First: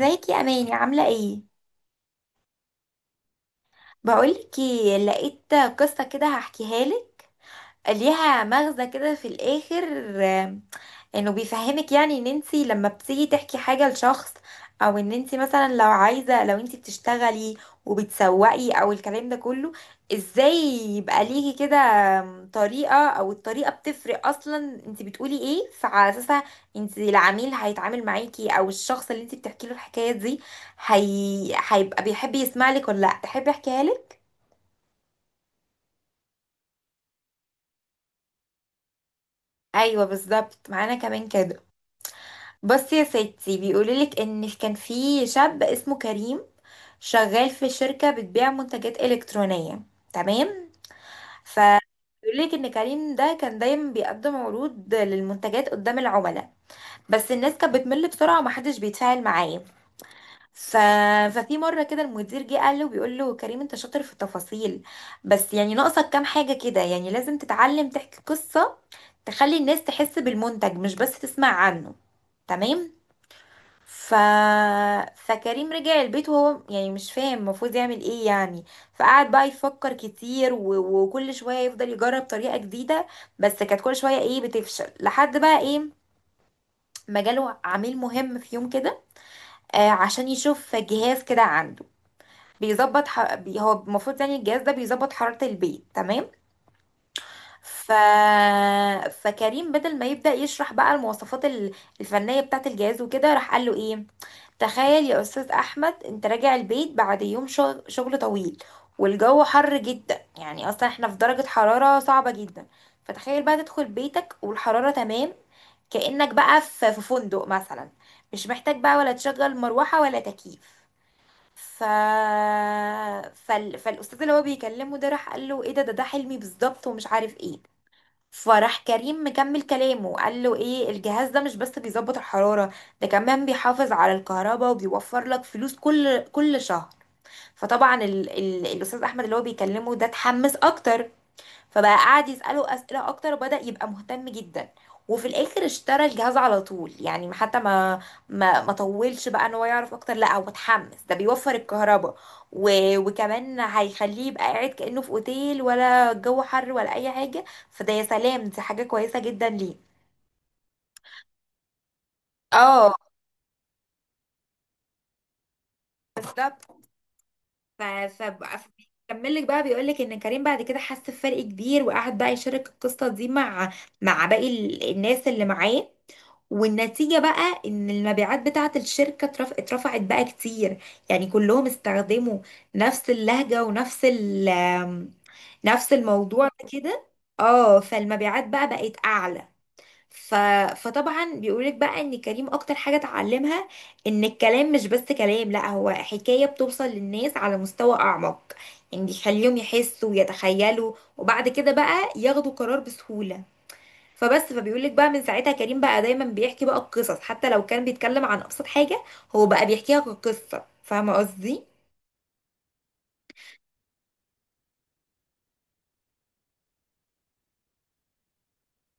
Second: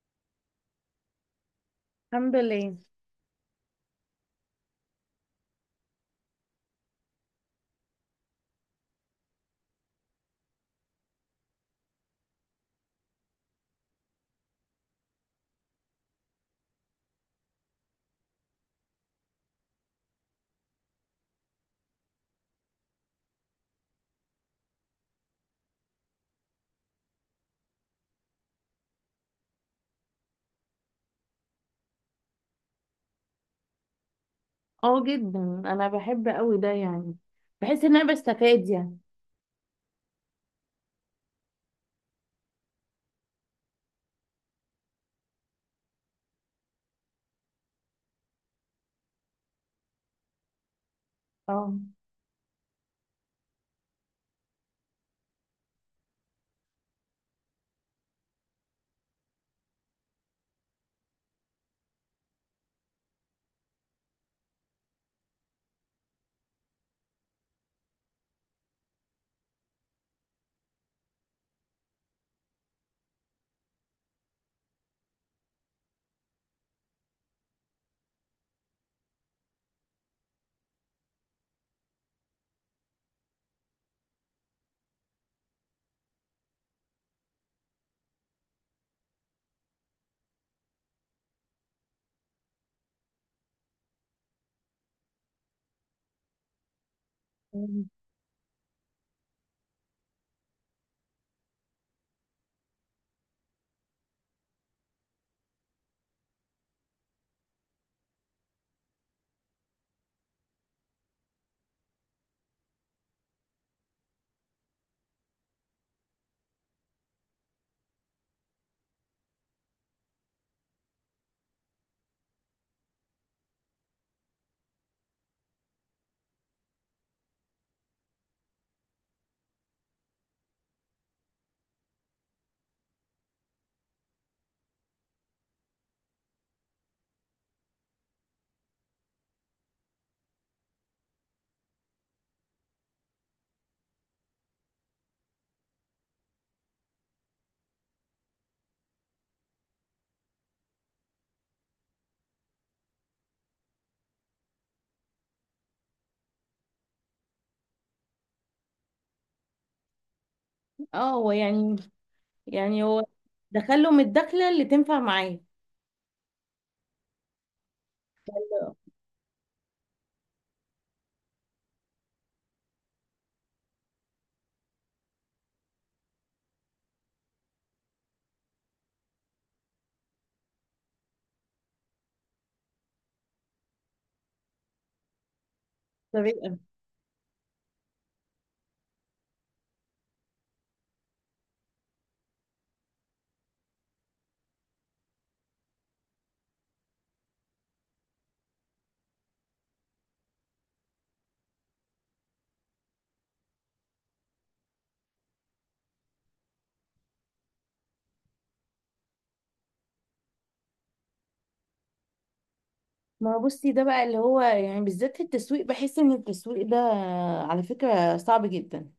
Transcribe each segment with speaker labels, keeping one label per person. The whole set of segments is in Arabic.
Speaker 1: ازيك يا اماني، عامله ايه؟
Speaker 2: الحمد لله.
Speaker 1: بقولك ايه، لقيت قصه كده هحكيها لك، ليها مغزى كده في الاخر. آم، انه بيفهمك، يعني ان انتي لما بتيجي تحكي حاجة لشخص، او ان انتي مثلا لو انتي بتشتغلي وبتسوقي او الكلام ده كله، ازاي يبقى ليكي كده طريقة او الطريقة بتفرق اصلا. انتي بتقولي ايه فعلى اساسها العميل هيتعامل معاكي، او الشخص اللي انتي بتحكي له الحكاية دي هيبقى بيحب يسمع لك ولا لا؟ تحبي احكيها لك؟
Speaker 2: اه جدا، انا بحب قوي ده يعني. بحس ان انا بستفاد يعني.
Speaker 1: ايوه بالظبط، معانا كمان كده. بصي يا ستي، بيقولولك ان كان في شاب اسمه كريم، شغال في شركة بتبيع منتجات إلكترونية. تمام. ف
Speaker 2: اه،
Speaker 1: بيقولك ان كريم ده كان دايما بيقدم عروض للمنتجات قدام العملاء، بس الناس كانت بتمل بسرعة ومحدش بيتفاعل معاه. ف... ففي مرة كده المدير جه قال له بيقول له كريم انت شاطر في التفاصيل، بس يعني ناقصك كام حاجة كده. يعني لازم تتعلم تحكي قصة، تخلي الناس تحس بالمنتج مش بس تسمع عنه. تمام. ف... فكريم رجع البيت وهو يعني مش فاهم المفروض يعمل ايه يعني، فقعد بقى يفكر كتير وكل شوية يفضل يجرب طريقة جديدة، بس كانت كل شوية ايه؟ بتفشل، لحد بقى ايه؟ ما جاله عميل مهم في يوم كده، آه، عشان يشوف جهاز كده عنده. هو المفروض، يعني الجهاز ده بيظبط حرارة البيت. تمام. ف... فكريم بدل ما يبدأ يشرح بقى المواصفات الفنية بتاعة الجهاز وكده، راح قال له ايه؟ تخيل يا أستاذ أحمد أنت راجع البيت بعد يوم شغل طويل، والجو حر جدا، يعني أصلا احنا في درجة حرارة صعبة جدا. فتخيل بقى تدخل بيتك والحرارة تمام، كأنك بقى في فندق مثلا، مش محتاج بقى ولا تشغل مروحة ولا تكييف. ف... فالأستاذ اللي هو بيكلمه ده راح قال له ايه؟ ده حلمي بالظبط ومش عارف ايه. فراح كريم مكمل كلامه قال له ايه؟ الجهاز ده مش بس بيظبط الحرارة، ده كمان بيحافظ على الكهرباء وبيوفر لك فلوس كل شهر. فطبعا ال ال الأستاذ أحمد اللي هو بيكلمه ده اتحمس أكتر، فبقى قعد يسأله أسئلة أكتر وبدأ يبقى مهتم جدا، وفي الآخر اشترى الجهاز على طول. يعني حتى ما طولش بقى ان هو يعرف اكتر، لا هو اتحمس، ده بيوفر الكهرباء و... وكمان هيخليه يبقى قاعد كأنه في اوتيل، ولا الجو حر ولا اي حاجة. فده يا سلام، دي حاجة كويسة جدا، ليه؟
Speaker 2: اه، هو يعني، يعني
Speaker 1: اه
Speaker 2: هو دخلهم الدخله اللي تنفع معاه.
Speaker 1: بالظبط. ف ف كمل لك بقى، بيقول لك ان كريم بعد كده حس بفرق كبير، وقعد بقى يشارك القصه دي مع باقي الناس اللي معاه، والنتيجه بقى ان المبيعات بتاعه الشركه اترفعت بقى كتير. يعني كلهم استخدموا نفس اللهجه ونفس الموضوع
Speaker 2: طريقه.
Speaker 1: ده كده. اه، فالمبيعات بقى بقت اعلى. ف... فطبعا بيقولك بقى ان كريم اكتر حاجة اتعلمها، ان الكلام مش بس كلام، لا هو حكاية بتوصل للناس على مستوى اعمق. يعني بيخليهم يحسوا ويتخيلوا، وبعد كده بقى ياخدوا قرار بسهولة. فبيقولك بقى من ساعتها كريم بقى دايما بيحكي بقى القصص، حتى لو كان بيتكلم عن ابسط حاجة، هو بقى بيحكيها كقصة. فاهمة قصدي؟
Speaker 2: ما هو بصي، ده بقى اللي هو يعني بالذات في التسويق. بحس ان التسويق ده على فكره صعب جدا،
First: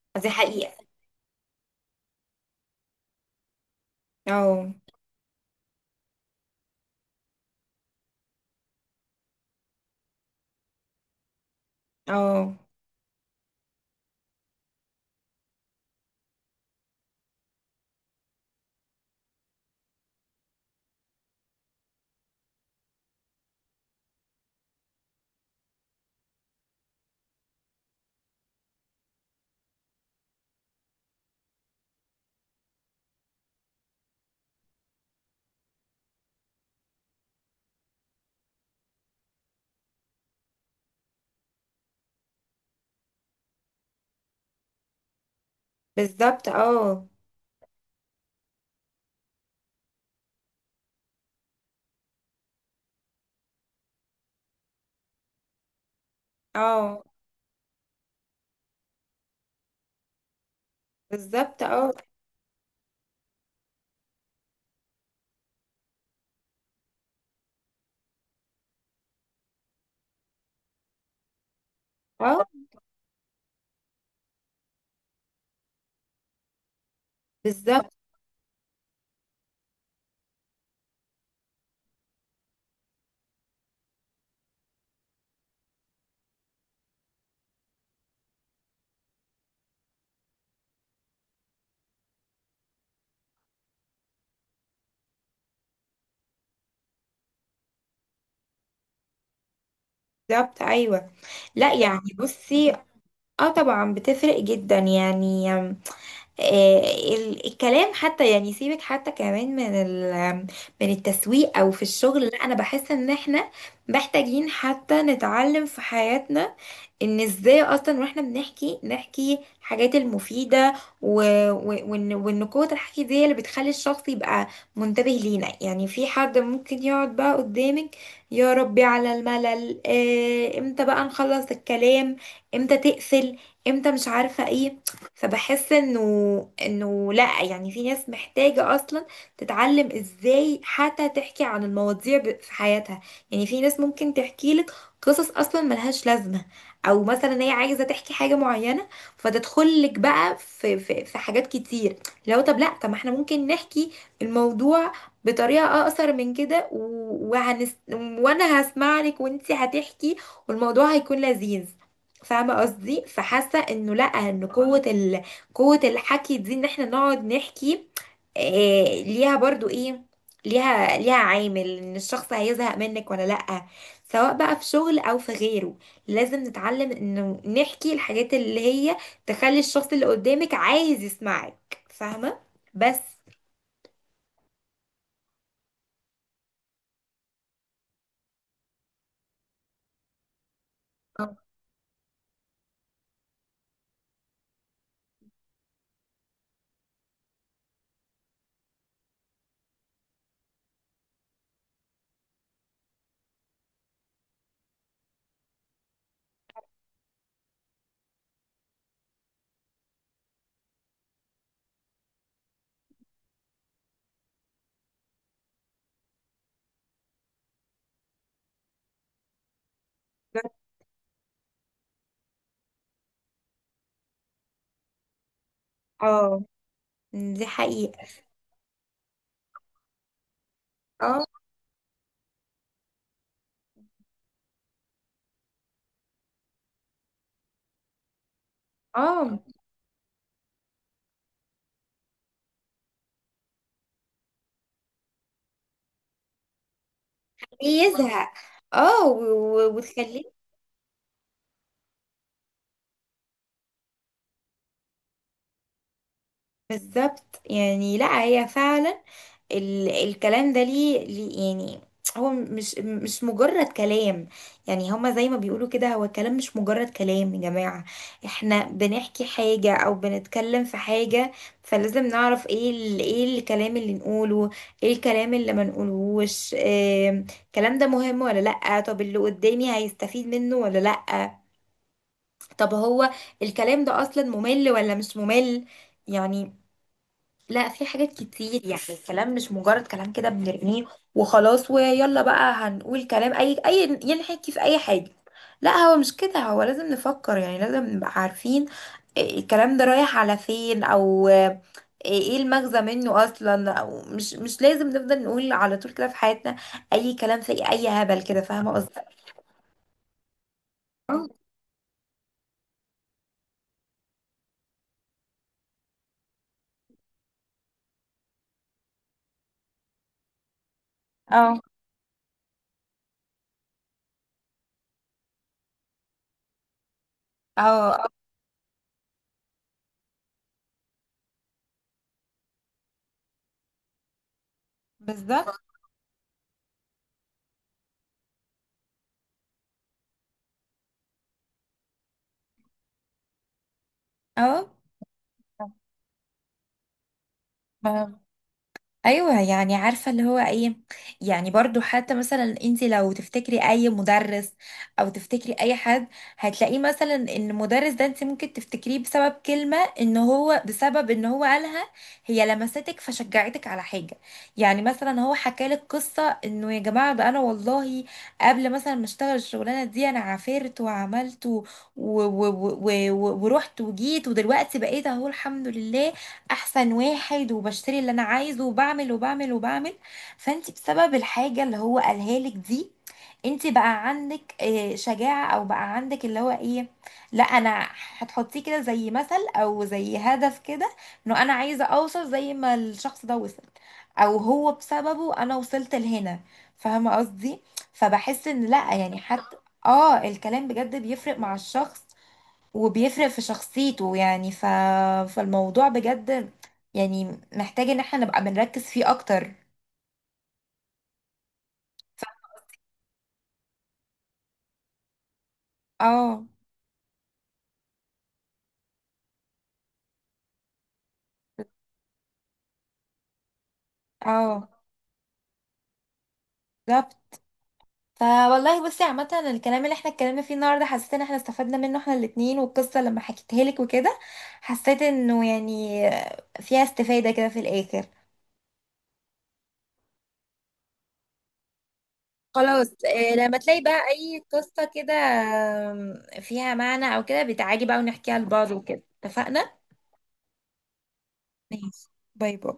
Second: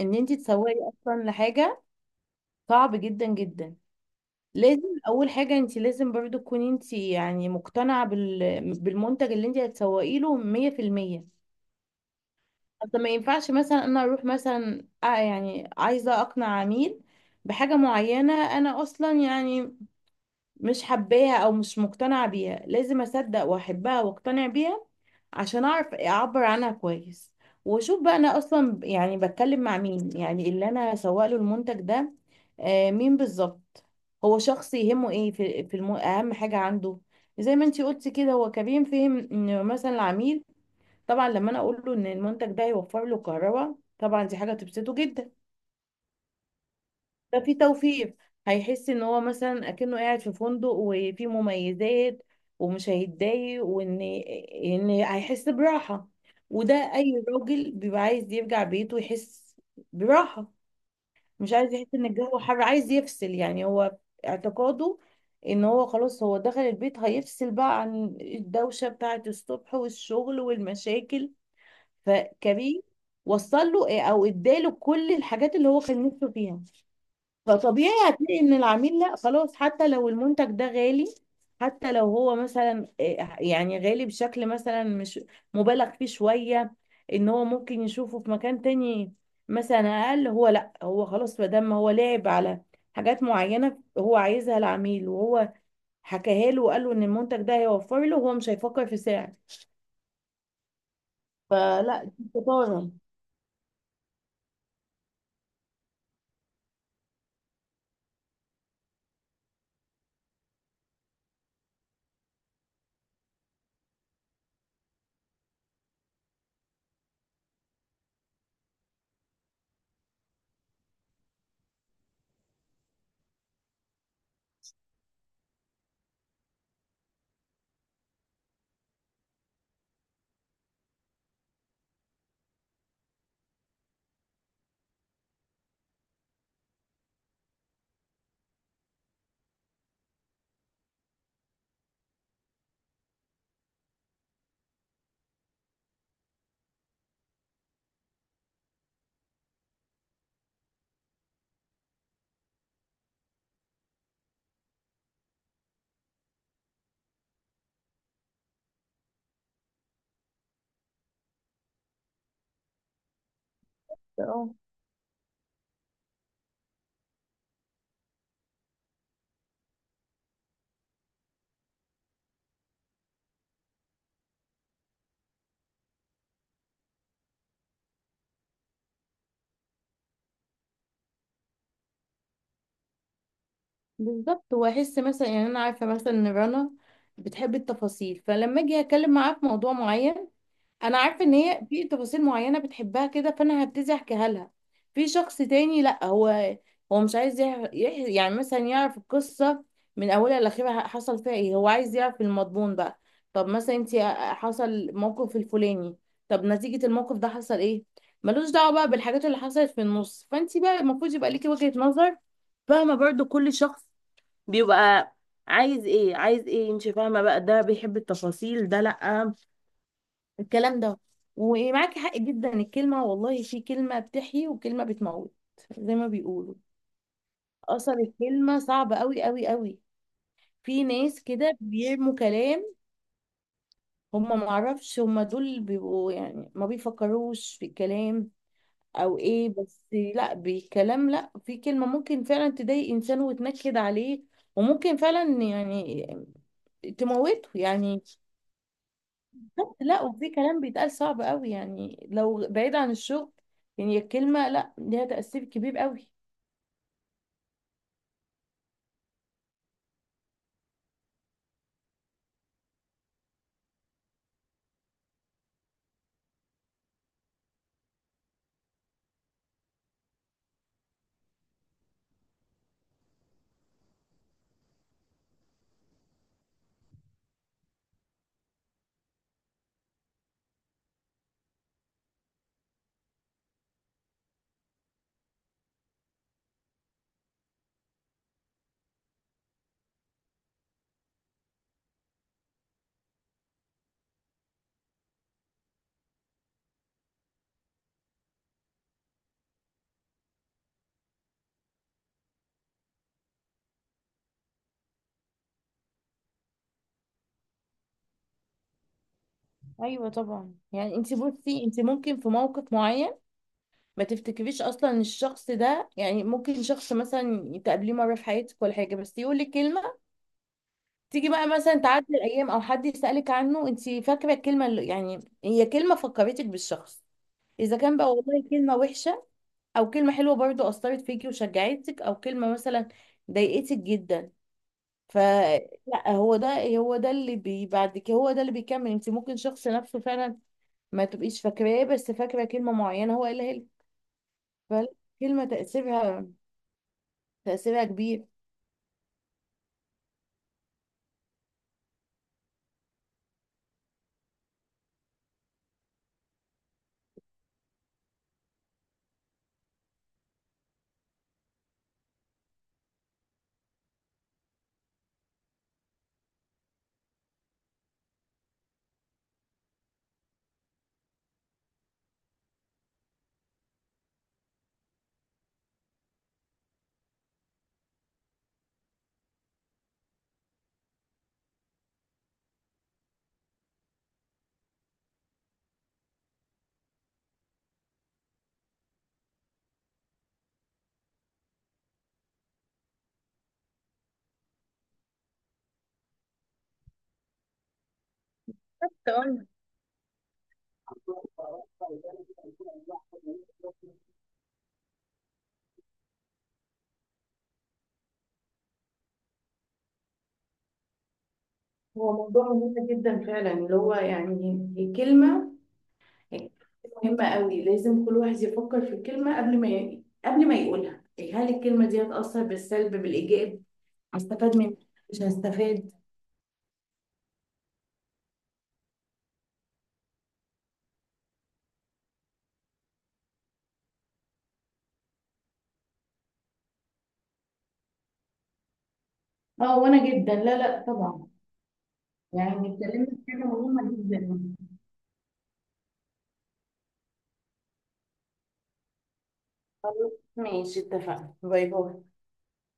Speaker 2: ان
Speaker 1: دي
Speaker 2: انت تسوقي
Speaker 1: حقيقة.
Speaker 2: اصلا لحاجه. صعب جدا جدا.
Speaker 1: اه
Speaker 2: لازم اول حاجه، انت لازم برضو تكوني انت يعني مقتنعه بالمنتج اللي انت هتسوقي له 100%.
Speaker 1: اه،
Speaker 2: طب ما ينفعش مثلا انا اروح مثلا آه، يعني عايزه اقنع عميل بحاجه معينه، انا اصلا يعني مش حباها او مش مقتنعه بيها. لازم اصدق واحبها واقتنع بيها عشان اعرف اعبر عنها كويس. واشوف بقى انا اصلا يعني بتكلم مع مين، يعني اللي انا هسوق له المنتج ده آه، مين بالظبط. هو شخص يهمه ايه في اهم حاجه عنده. زي ما انتي قلتي كده، هو كريم فهم ان مثلا العميل طبعا لما انا اقول له ان المنتج ده هيوفر له كهرباء، طبعا دي حاجه تبسطه جدا.
Speaker 1: بالظبط. اه
Speaker 2: ده في توفير. هيحس ان هو مثلا اكنه قاعد في فندق وفي مميزات، ومش هيتضايق، وان هيحس براحه. وده
Speaker 1: اه،
Speaker 2: اي راجل بيبقى عايز يرجع بيته يحس براحه. مش
Speaker 1: بالظبط.
Speaker 2: عايز يحس
Speaker 1: اه
Speaker 2: ان الجو حر، عايز يفصل يعني. هو اعتقاده ان هو خلاص، هو دخل البيت هيفصل بقى عن الدوشه بتاعه الصبح والشغل والمشاكل.
Speaker 1: اه،
Speaker 2: فكريم وصل له إيه، او اداله كل الحاجات اللي هو كان نفسه فيها.
Speaker 1: بالظبط.
Speaker 2: فطبيعي هتلاقي ان العميل لا خلاص، حتى لو المنتج ده غالي، حتى لو هو مثلا إيه يعني غالي بشكل مثلا مش مبالغ فيه شوية، ان هو ممكن يشوفه في مكان تاني مثلا اقل، هو لا، هو خلاص ما دام هو لعب على حاجات معينة هو عايزها العميل، وهو حكاها له وقال له ان المنتج ده هيوفر له، هو مش هيفكر في سعر.
Speaker 1: بالظبط ايوه. لا يعني
Speaker 2: فلا، دي
Speaker 1: بصي،
Speaker 2: شطارة.
Speaker 1: اه طبعا بتفرق جدا يعني. آم، آه الكلام حتى، يعني سيبك حتى كمان من ال آم، من التسويق او في الشغل، لا انا بحس ان احنا محتاجين حتى نتعلم في حياتنا ان ازاي اصلا واحنا نحكي الحاجات المفيدة و... و... وان قوة الحكي دي هي اللي بتخلي الشخص يبقى منتبه لينا. يعني في حد ممكن يقعد بقى قدامك، يا ربي على الملل، امتى بقى نخلص الكلام، امتى تقفل، امتى مش عارفة ايه. فبحس انه لا، يعني في ناس محتاجة اصلا تتعلم ازاي حتى تحكي عن المواضيع في حياتها. يعني في ناس ممكن تحكي لك قصص اصلا ملهاش لازمة، او مثلا هي عايزه تحكي حاجه معينه، فتدخل لك بقى في حاجات كتير. لو طب لا طب ما احنا ممكن نحكي الموضوع بطريقه اقصر من كده، وانا هسمع لك وانتي هتحكي، والموضوع هيكون لذيذ. فاهمه قصدي؟ فحاسه انه لا، ان قوه الحكي دي، ان احنا نقعد نحكي، ليها برضو ايه؟ ليها عامل ان الشخص هيزهق منك ولا لا، سواء بقى في شغل او في غيره. لازم نتعلم انه نحكي الحاجات اللي هي تخلي الشخص اللي قدامك عايز يسمعك، فاهمة؟ بس.
Speaker 2: بالظبط، واحس مثلا يعني انا عارفه مثلا ان رنا بتحب التفاصيل، فلما اجي اتكلم معاها في موضوع معين انا عارفه ان
Speaker 1: اه
Speaker 2: هي في تفاصيل معينه بتحبها كده، فانا هبتدي احكيها لها. في شخص تاني لا، هو هو مش عايز يعني مثلا يعرف القصه من اولها لاخرها حصل فيها ايه، هو عايز يعرف المضمون بقى. طب مثلا انت حصل موقف الفلاني، طب نتيجه الموقف ده حصل ايه؟ ملوش دعوه بقى بالحاجات اللي حصلت في النص. فانت بقى المفروض يبقى ليكي وجهه نظر. فاهمة؟ برضو كل شخص بيبقى عايز ايه، عايز ايه. انت فاهمه بقى، ده بيحب التفاصيل، ده لا.
Speaker 1: بجد.
Speaker 2: الكلام ده. ومعاكي حق جدا، الكلمة والله. في كلمة بتحيي وكلمة بتموت زي ما
Speaker 1: اه
Speaker 2: بيقولوا.
Speaker 1: دي
Speaker 2: أصل
Speaker 1: حقيقة.
Speaker 2: الكلمة صعبة قوي قوي قوي. في ناس
Speaker 1: اه
Speaker 2: كده بيرموا كلام، هم معرفش، هم دول بيبقوا يعني ما بيفكروش في الكلام أو
Speaker 1: اه،
Speaker 2: إيه بس. لا بالكلام، لا، في كلمة ممكن فعلا تضايق إنسان وتنكد عليه، وممكن فعلا يعني تموته يعني.
Speaker 1: يزهق، اه،
Speaker 2: لا، وفي
Speaker 1: وتخليه.
Speaker 2: كلام بيتقال صعب قوي يعني، لو بعيد عن الشغل، يعني الكلمة لا، ليها تأثير كبير قوي.
Speaker 1: بالظبط، يعني لا هي فعلا، الكلام ده ليه يعني، هو مش مجرد كلام. يعني هما زي ما بيقولوا كده، هو الكلام مش مجرد كلام يا جماعة، احنا بنحكي حاجة او بنتكلم في حاجة، فلازم نعرف ايه ال ايه الكلام اللي نقوله، ايه الكلام اللي ما نقولهوش، إيه الكلام ده؟ مهم ولا لأ؟ طب اللي قدامي هيستفيد منه ولا لأ؟ طب هو الكلام ده اصلا ممل ولا مش ممل؟ يعني لا، في حاجات كتير. يعني الكلام مش مجرد كلام كده بنرميه وخلاص، ويلا بقى هنقول كلام اي ينحكي في اي حاجة. لا هو مش كده، هو لازم نفكر. يعني لازم نبقى عارفين إيه الكلام ده، رايح على فين او ايه، إيه المغزى منه اصلا؟ او مش لازم نفضل نقول على طول كده في حياتنا اي كلام في اي هبل كده. فاهمة قصدي؟
Speaker 2: ايوه طبعا يعني. انت
Speaker 1: اه
Speaker 2: بصي، انت ممكن في موقف معين ما تفتكريش اصلا إن الشخص ده، يعني ممكن شخص مثلا تقابليه مره في حياتك ولا حاجه بس يقول لك كلمه، تيجي بقى
Speaker 1: اه
Speaker 2: مثلا تعدي الايام او حد يسالك عنه، انت فاكره الكلمه اللي يعني هي كلمه فكرتك بالشخص. اذا كان
Speaker 1: اه،
Speaker 2: بقى والله كلمه وحشه، او كلمه حلوه برضو اثرت فيكي وشجعتك، او كلمه مثلا ضايقتك جدا.
Speaker 1: بالظبط،
Speaker 2: فلا، هو ده، هو ده اللي بعد كده، هو ده اللي بيكمل. انت ممكن شخص نفسه فعلا ما تبقيش فاكراه، بس فاكره كلمه معينه هو قالها لك. فالكلمه تاثيرها
Speaker 1: اه.
Speaker 2: كبير.
Speaker 1: ايوه يعني، عارفه اللي هو ايه، يعني برضو حتى مثلا انت لو تفتكري اي مدرس او تفتكري اي حد، هتلاقيه مثلا ان المدرس ده انت ممكن تفتكريه بسبب كلمه ان هو قالها، هي لمستك فشجعتك على حاجه. يعني مثلا هو حكالك قصه انه، يا جماعه ده انا والله قبل مثلا ما اشتغل الشغلانه دي انا عافرت وعملت و... و... ورحت وجيت ودلوقتي بقيت اهو الحمد لله احسن واحد، وبشتري اللي انا عايزه وبعمل وبعمل وبعمل. فانت بسبب الحاجة اللي هو قالها لك دي، انت بقى عندك شجاعة، او بقى عندك اللي هو ايه، لا انا هتحطيه كده زي مثل او زي هدف كده، انه انا عايزة اوصل زي ما الشخص ده وصل، او هو بسببه انا وصلت لهنا. فاهمة قصدي؟ فبحس ان لا، يعني
Speaker 2: تقول.
Speaker 1: حتى اه الكلام بجد بيفرق مع الشخص وبيفرق في شخصيته يعني، فالموضوع بجد يعني محتاج ان احنا نبقى بنركز فيه اكتر.
Speaker 2: هو موضوع مهم جدا فعلا، اللي هو يعني الكلمة
Speaker 1: اه
Speaker 2: مهمة قوي. لازم كل واحد يفكر في الكلمة قبل ما يقولها. هل الكلمة دي هتأثر بالسلب بالإيجاب؟ هستفاد
Speaker 1: اه،
Speaker 2: منها مش هستفاد.
Speaker 1: بالظبط. فوالله بصي، عامة الكلام اللي احنا اتكلمنا فيه النهارده حسيت ان احنا استفدنا منه احنا الاتنين، والقصة لما حكيتها لك وكده حسيت انه يعني فيها استفادة كده في الاخر.
Speaker 2: اه وانا جدا، لا لا طبعا، يعني
Speaker 1: خلاص،
Speaker 2: اتكلمنا في حاجه
Speaker 1: لما تلاقي
Speaker 2: مهمه
Speaker 1: بقى
Speaker 2: جدا.
Speaker 1: اي قصة كده فيها معنى او كده، بتعالي بقى ونحكيها لبعض وكده، اتفقنا؟
Speaker 2: خلاص ماشي، اتفقنا. باي باي.
Speaker 1: ماشي، باي باي.